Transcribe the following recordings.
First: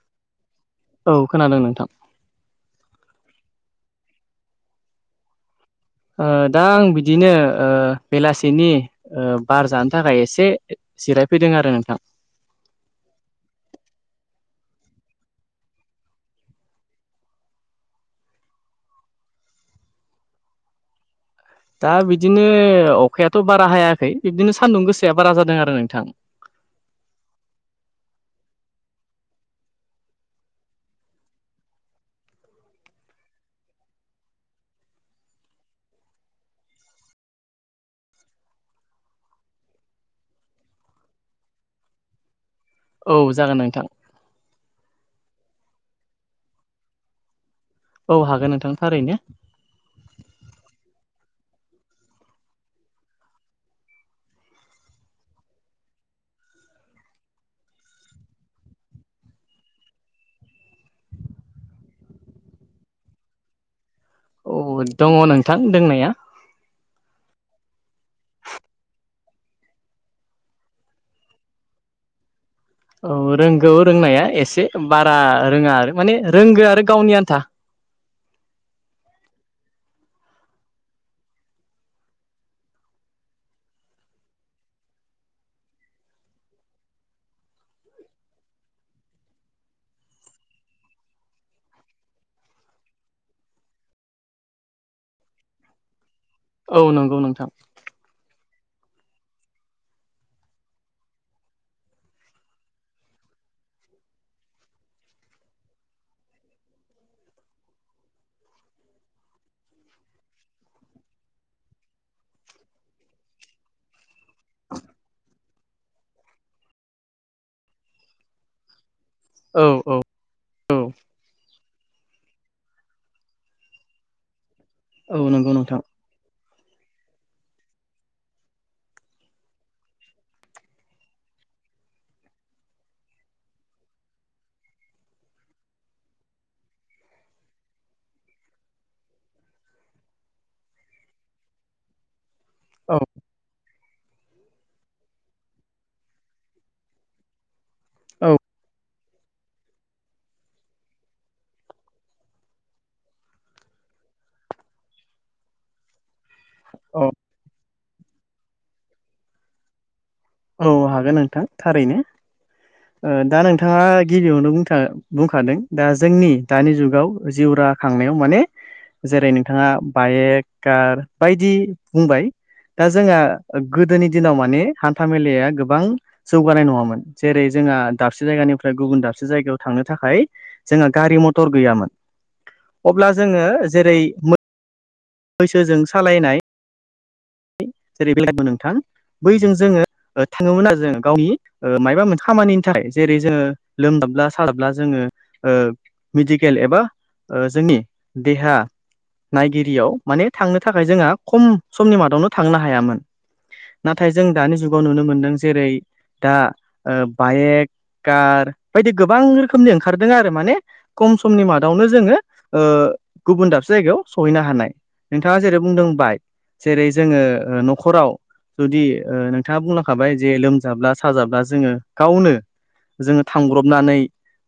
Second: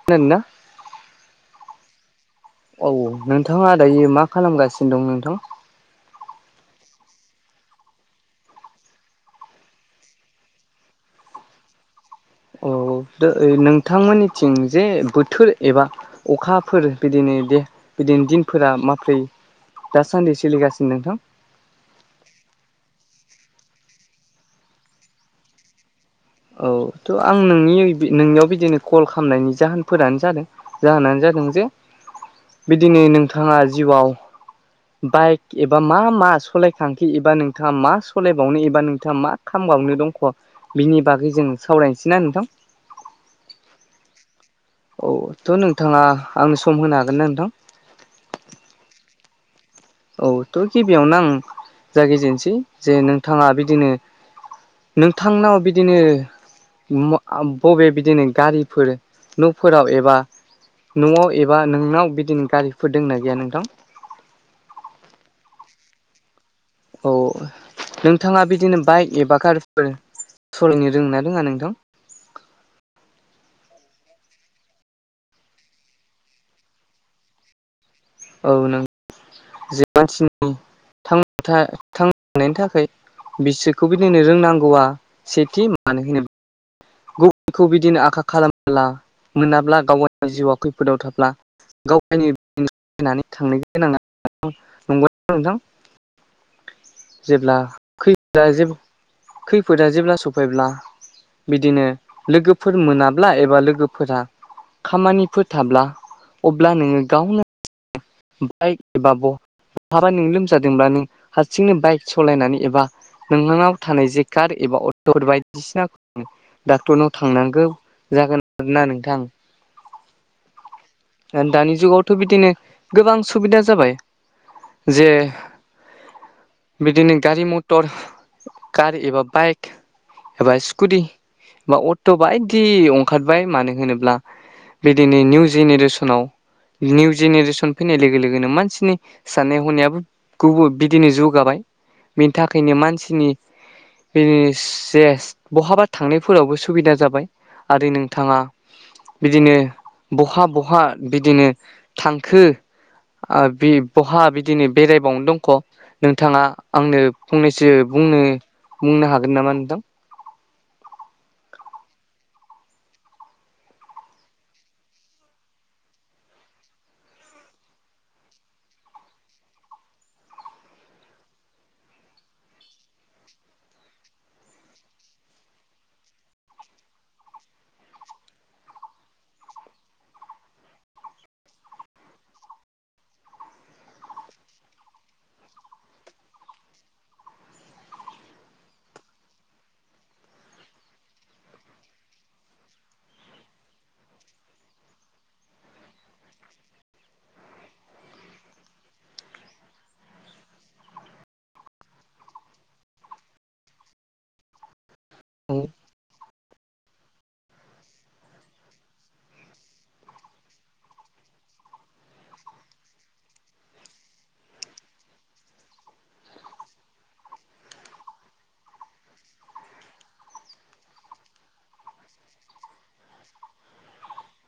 खोनादों ना? औ खोनादों नोंथां। औ नोंथांङा दायो मा खालामगासिनो दं नोंथां? ओ दा आं बिदिनो ओ बेलासिनि ओ बार जानो थाखाय एसे जिरायफैदों आरो नोंथां। द नोंथांमोननिथिं जे बोथोर एबा अखाफोर बिदिनो द बिदिनो दिनफोरा माब्रै। दासान्दि सोलिगासिनो नोंथां। दा बिदिनो अखायाथ' बारा हायाखै बिब्दिनो सान्दुं गोसाया बारा जादों आरो नोंथां। औ थ' आं नोंनि नोंनियाव बिदिनो कल खालामनायनि जाहोनफोरानो जादों। जाहोनानो जादों जे बिदिनो नोंथांङा जिउआव बाइक एबा मा मा सलायखांखि एबा नोंथांङा मा सलायबावनो एबा नोंथांङा मा खामबावनो दंख' बिनि बागै जों सावरायनोसैना नोंथां? औ जागोन नोंथां। औ थ' नोंथांङा आंनो सम होनो हागोन ना नोंथां? औ हागोन नोंथां थारैनो। औ थ' गिबियावनो आं जागिजेनसै जे नोंथांङा बिदिनो नोंथांनाव बिदिनो बबे बिदिनो गारिफोर न'फोराव एबा न'आव एबा नोंनाव बिदिनो गारिफोर दंना गैया नोंथां औ दङ' नोंथां दंनाया औ नोंथाङा बिदिनो बाइक एबा कारफोर सलायनो रोङाना रोङा नोंथां औ रोंगौ रोंनाया एसे बारा रोङा आरो माने रोंगौ आरो गावनि आन्था औ नों जे मानसिनि [unintelligible] थांनायनि थाखाय बिसोरखौ बिदि होननो रोंनांगौआ सेथि मानो होनो गुबखौ बिदिनो आखा खालामला मोनाब्ला गावाव जिउआ खैफोदाव थाब्ला गाव गायनोनानै थांनो गोनां नंगौ [unintelligible] नोंथां औ नंगौ नोंथां जेब्ला जेबो खैफोदा जेब्ला सफैब्ला बिदिनो लोगोफोर मोनाब्ला एबा लोगोफोरा खामानिफोरो थाब्ला अब्ला नोङो गावनो बाइक एबा बहाबा नों लोमजादोंब्ला नों हारसिंनो बाइक सालायनानै एबा नोंनानाव थानाय जे कार एबा अट'फोर बायदिसिना डाक्टरनाव थांनांगौ जागोन आरोना नोंथां औ औ औ दानि जुगावथ' बिदिनो गोबां सुबिदा जाबाय जे औ नंगौ नोंथां बिदिनो गारि मथर कार एबा बाइक एबा स्कुटि बा अट' बायदि ओंखारबाय मानो होनोब्ला बिदिनो निउ जेनेरेसन निउ जेनेरेसन फैनाय लोगो लोगोनो मानसिनि साननाय हनायाबो गुबुन बिदिनो जौगाबाय बेनि थाखायनो औ मानसिनि बे जे बहाबा थांनायफोरावबो सुबिदा जाबाय आरो औ नोंथाङा बिदिनो बहा बहा बिदिनो थांखो आ बे बहा बिदिनो बेरायबावनो दंख' नोंथाङा आंनो औ फंनैसो बुंनो बुंनो हागोन नामा नोंथां? औ हागोन नोंथां थारैनो ओ दा नोंथाङा गिबियावनो बुंथा बुंखादों दा जोंनि दानि जुगाव जिउ रा खांनायाव माने जेरै नोंथाङा बाइक कार बायदि बुंबाय दा जोंहा गोदोनि दिनाव माने हान्था मेलाया गोबां जौगानाय नङामोन जेरै जोंहा दाबसे जायगानिफ्राय गुबुन दाबसे जायगायाव थांनो थाखाय जोंहा गारि मथर गैयामोन अब्ला जोङो जेरै बैसोजों सालायनाय जेरै बे नोंथां बैजों जोङो थाङोमोन आरो जोङो गावनि [unintelligible] मायबा मोनसे खामानिनि थाखाय जेरै जोङो लोमदाबब्ला सादाब्ला जोङो [unintelligible] मेडिकेल एबा ओ जोंनि देहा नायगिरियाव माने थांनो थाखाय जोंहा खम समनि मादा नो थांनो हायामोन नाथाय जों दानि जुगाव नुनो मोन्दों जेरै दा ओ बाइक कार बायदि गोबां रोखोमनि ओंखारदों आरो माने खम समनि मादावनो जोङो ओ गुबुन दाबसे जायगायाव सहैनो हानाय। नोंथाङा जेरै बुंदोंबाय जेरै जोङो ओ न'खराव जुदि नोंथाङा बुंलांखाबाय जे लोमजाब्ला साजाब्ला जोङो गावनो जोङो थांब्रबनानै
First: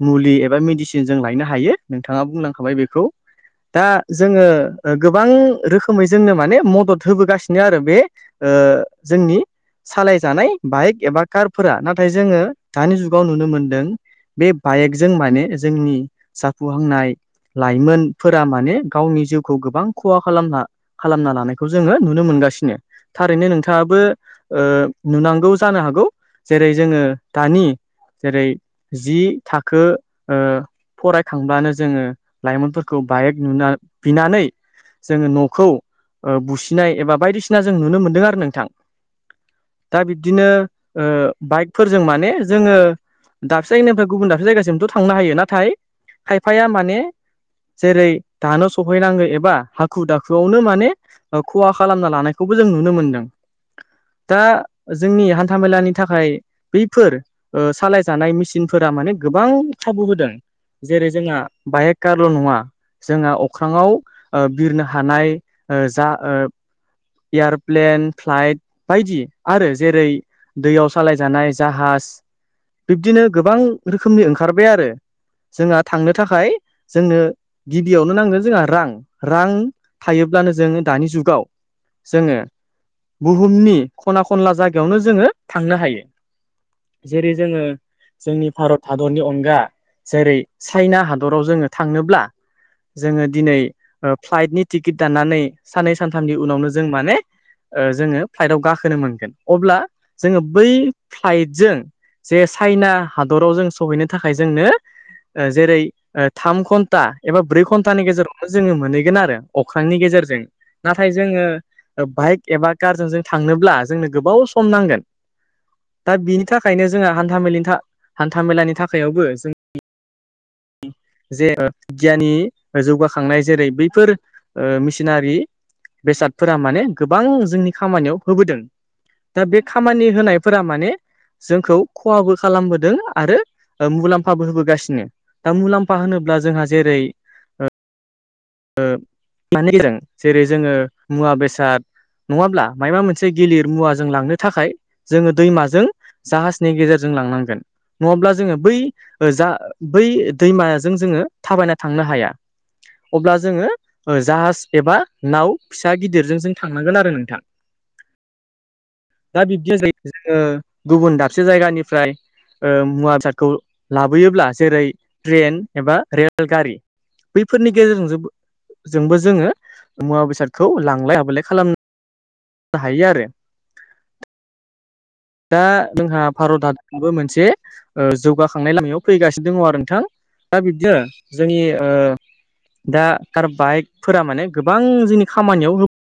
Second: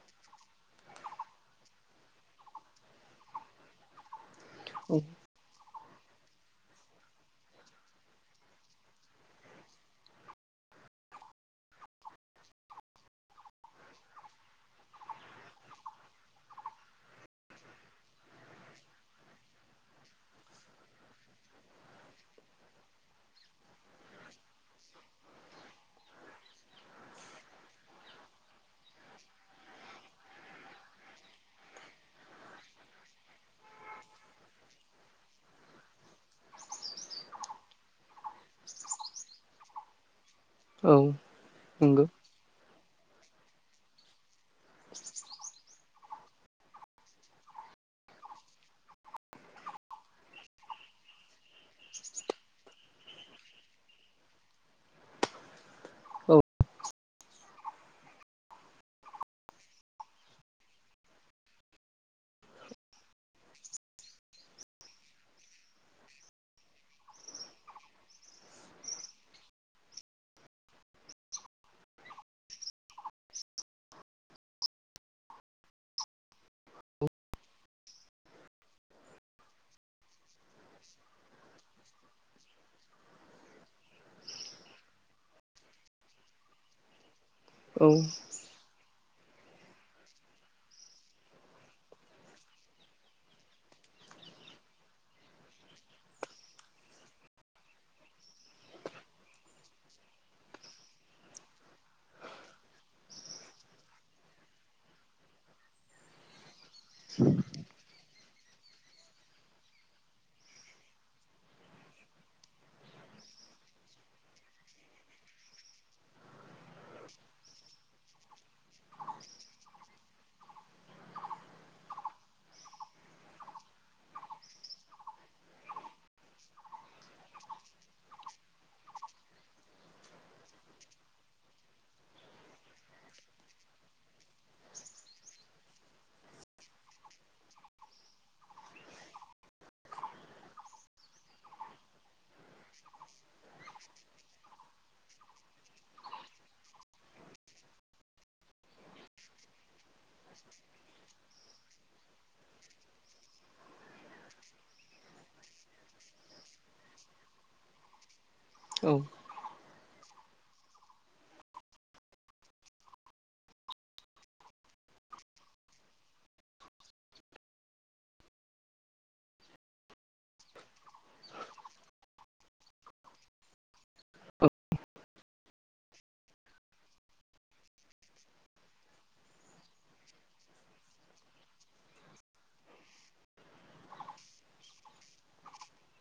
मुलि एबा मेडिसिन जों लायनो हायो नोंथाङा बुंनांखाबाय बेखौ। दा जोङो औ गोबां रोखोमै जोंनो माने मदद होबोगासिनो आरो बे ओ जोंनि सालायजानाय बाइक एबा कारफोरा नाथाय जोङो दानि जुगाव नुनो मोनदों बे बाइकजों माने जोंनि जाफुहांनाय लाइमोनफोरा माने गावनि जिउखौ गोबां खहा खालामना खालामना लानायखौ खौ जोङो नुनो मोनगासिनो थारैनो नोंथाङाबो ओ नुनांगौ जानो हागौ जेरै जोङो दानि जेरै जि थाखो ओ फरायखांब्लानो जोङो लाइमोनफोरखौ बाइक नुना बिनानै जोङो न'खौ ओ बुसिनाय एबा बायदिसिना जों नुनो मोनदों आरो नोंथां दा बिब्दिनो औ ओ बाइकफोरजों नंगौ माने जोङो दाबसे जायगानिफ्राय गुबुन दाबसे जायगा जोंथ' थांनो हायो नाथाय खायफाया माने जेरै दानो सहैनांगौ एबा हाखु दाखुआवनो माने ओ खहा खालामना लानायखौबो जों नुनो मोनदों। दा जोंनि हान्थामेलानि थाखाय औ बैफोर ओ सालायजानाय मेसिनफोरा माने गोबां खाबु होदों। जेरै जोंहा बायेगाल' नङा जोंहा अख्राङाव ओ बिरनो हानाय ओ जा ओ एयार'प्लेन फ्लाइट बायदि आरो जेरै - दैयाव सालायजानाय जाहाज बिब्दिनो गोबां रोखोमनि ओंखारबाय आरो जोंहा थांनो थाखाय जोंनो गिबियावनो नांगोन जोंहा रां रां थायोब्लानो जों दानि जुगाव जोङो बुहुमनि खना खनला जागायावनो जोङो थांनो हायो। जेरै जोङो औ जोंनि भारत हादरनि अनगा जेरै चाइना हादराव जोङो थांनोब्ला जोङो दिनै ओ फ्लाइटनि टिकेट दाननानै साननै सानथामनि उनावनो जों माने ओ जोङो फ्लाइटआव गाखोनो मोनगोन अब्ला जोङो बै फ्लाइटजों जे चाइना हादराव जों सहैनो थाखाय जोंनो ओ जेरै ओ थाम घन्टा एबा ब्रै घन्टानि गेजेरावनो जोङो मोनहैगोन आरो अख्रांनि गेजेरजों। नाथाय जोङो बाइक एबा कारजों जों थांनोब्ला जोंनो गोबाव सम नांगोन। दा बिनि थाखायनो जोंहा हान्थ मेलिनथा हान्थ मेलानि थाखायबो जों जे [unintelligible] गियाननि जौगाखांनाय जेरै बैफोर ओ मिसिनारि बेसादफोरा माने गोबां जोंनि खामानियाव होबोदों ‌। दा बे खामानि होनायफोरा माने जोंखौ खहाबो खालामबोदों आरो ओ मुलाम्फाबो होबोगासिनो। दा मुलाम्फा होनोब्ला जोंहा जेरै ओ माने जों जेरै जोङो मुवा बेसाद नङाब्ला मायबा मोनसे गिलिर मुवाजों लांनो थाखाय जोङो दैमाजों जाहाजनि गेजेरजों लांनांगोन। नङाब्ला जोङो बै ओ जा बै दैमाजों जोङो थाबायना थांनो हाया। अब्ला जोङो जाहाज एबा नाव फिसा गिदिरजों जों थांनांगोन आरो नोंथां। औ दा बिब्दिया जायो जोङो गुबुन दाबसे जायगानिफ्राय ओ मुवा बेसादखौ लाबोयोब्ला जेरै ट्रेन एबा रेलगारि बैफोरनि गेजेरजोंबो जोंबो जोङो मुवा बेसादखौ लांलाय हाबलाय खालाम हायो आरो दा जोंहा भारत हा मोनसे ओ जौगाखांनाय लामायाव फैगासिनो दङ आरो नोंथां। दा बिब्दिनो जोंनि ओ दा कार बाइकफोरा माने गोबां जोंनि खामानियाव हो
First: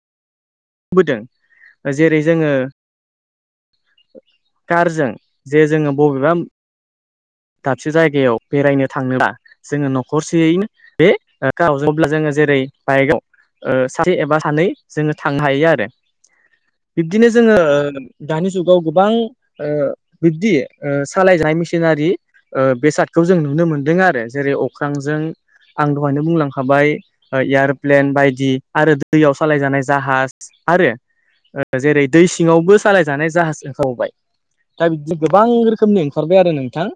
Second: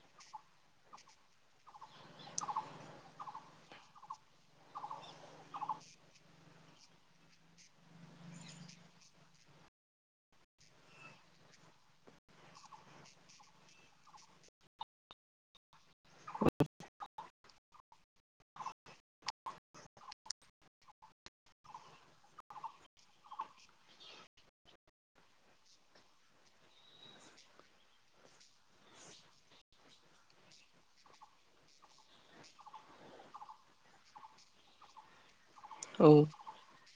बोदों जेरै जोङो कारजों जे जोङो बबेबा दाबसे जायगायाव बेरायनो थांला जोङो न'खरसेयैनो बे ओ गावजों अब्ला जोङो जेरै बाइकआव ओ सासे एबा सानै जोङो थांनो हायो आरो बिब्दिनो जोङो ओ दानि जुगाव गोबां ओ बिब्दि ओ सालायजानाय मेसिनारि ओ बेसादखौ जों नुनो मोन्दों आरो जेरै अख्रांजों आं दहायनो बुंलांखाबाय ओ एयार'प्लेन बायदि आरो दैयाव सालायजानाय जाहाज आरो जेरै दै सिङावबो सालायजानाय जाहाज ओखारबावबाय दा बिदिनो गोबां औ रोखोमनि ओंखारबाय आरो नोंथां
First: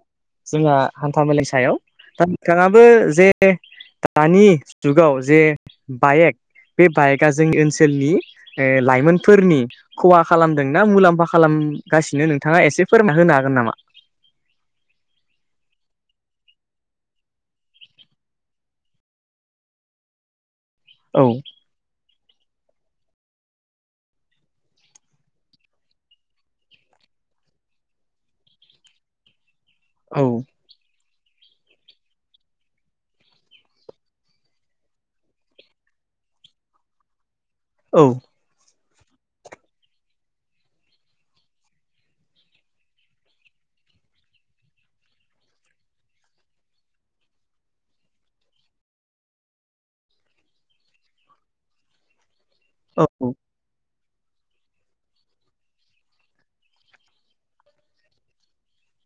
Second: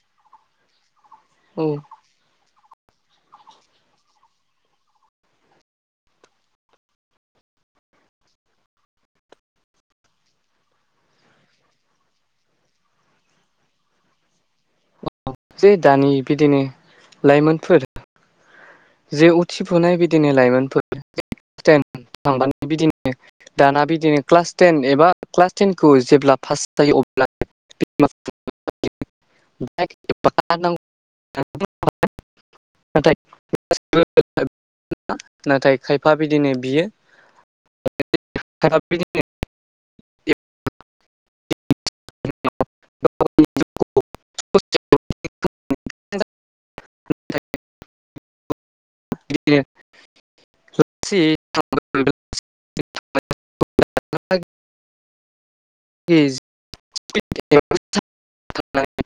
जोंहा हान्था मेलानि औ सायाव दा बिथाङाबो जे दानि जुगाव जे बाएक बे बाइकआ जोंनि ओनसो ओनसोलनि ओ लाइमोनफोरनि खहा खालामदों ना मुलाम्फा खालामगासिनो नोंथाङा एसे फोरमायना होनो हागोन नामा जे दानि बिदिनो लाइमोनफोर जे उथिफुनाय बिदिनो लाइमोनफोर औ थेन थांबानो बिदिनो दाना बिदिनो क्लास टेन एबा क्लास टेनखौ जेब्ला पास जायो अब्ला औ [unintelligible] नाथाय [unintelligible] नाथाय खायफा बिदिनो बियो औ [unintelligible] [unintelligible] औ [unintelligible]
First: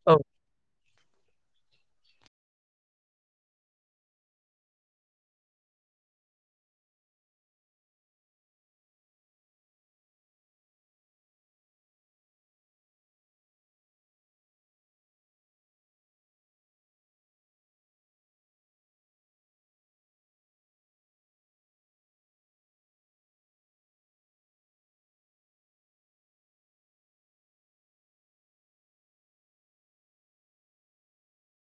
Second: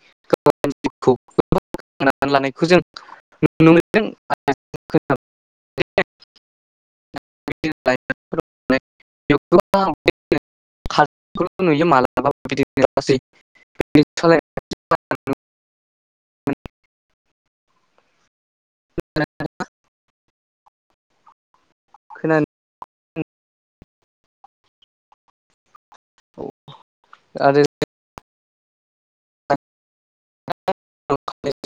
औ [unintelligible] [unintelligible] [unintelligible] खोनानो उम औ आरो [unintelligible]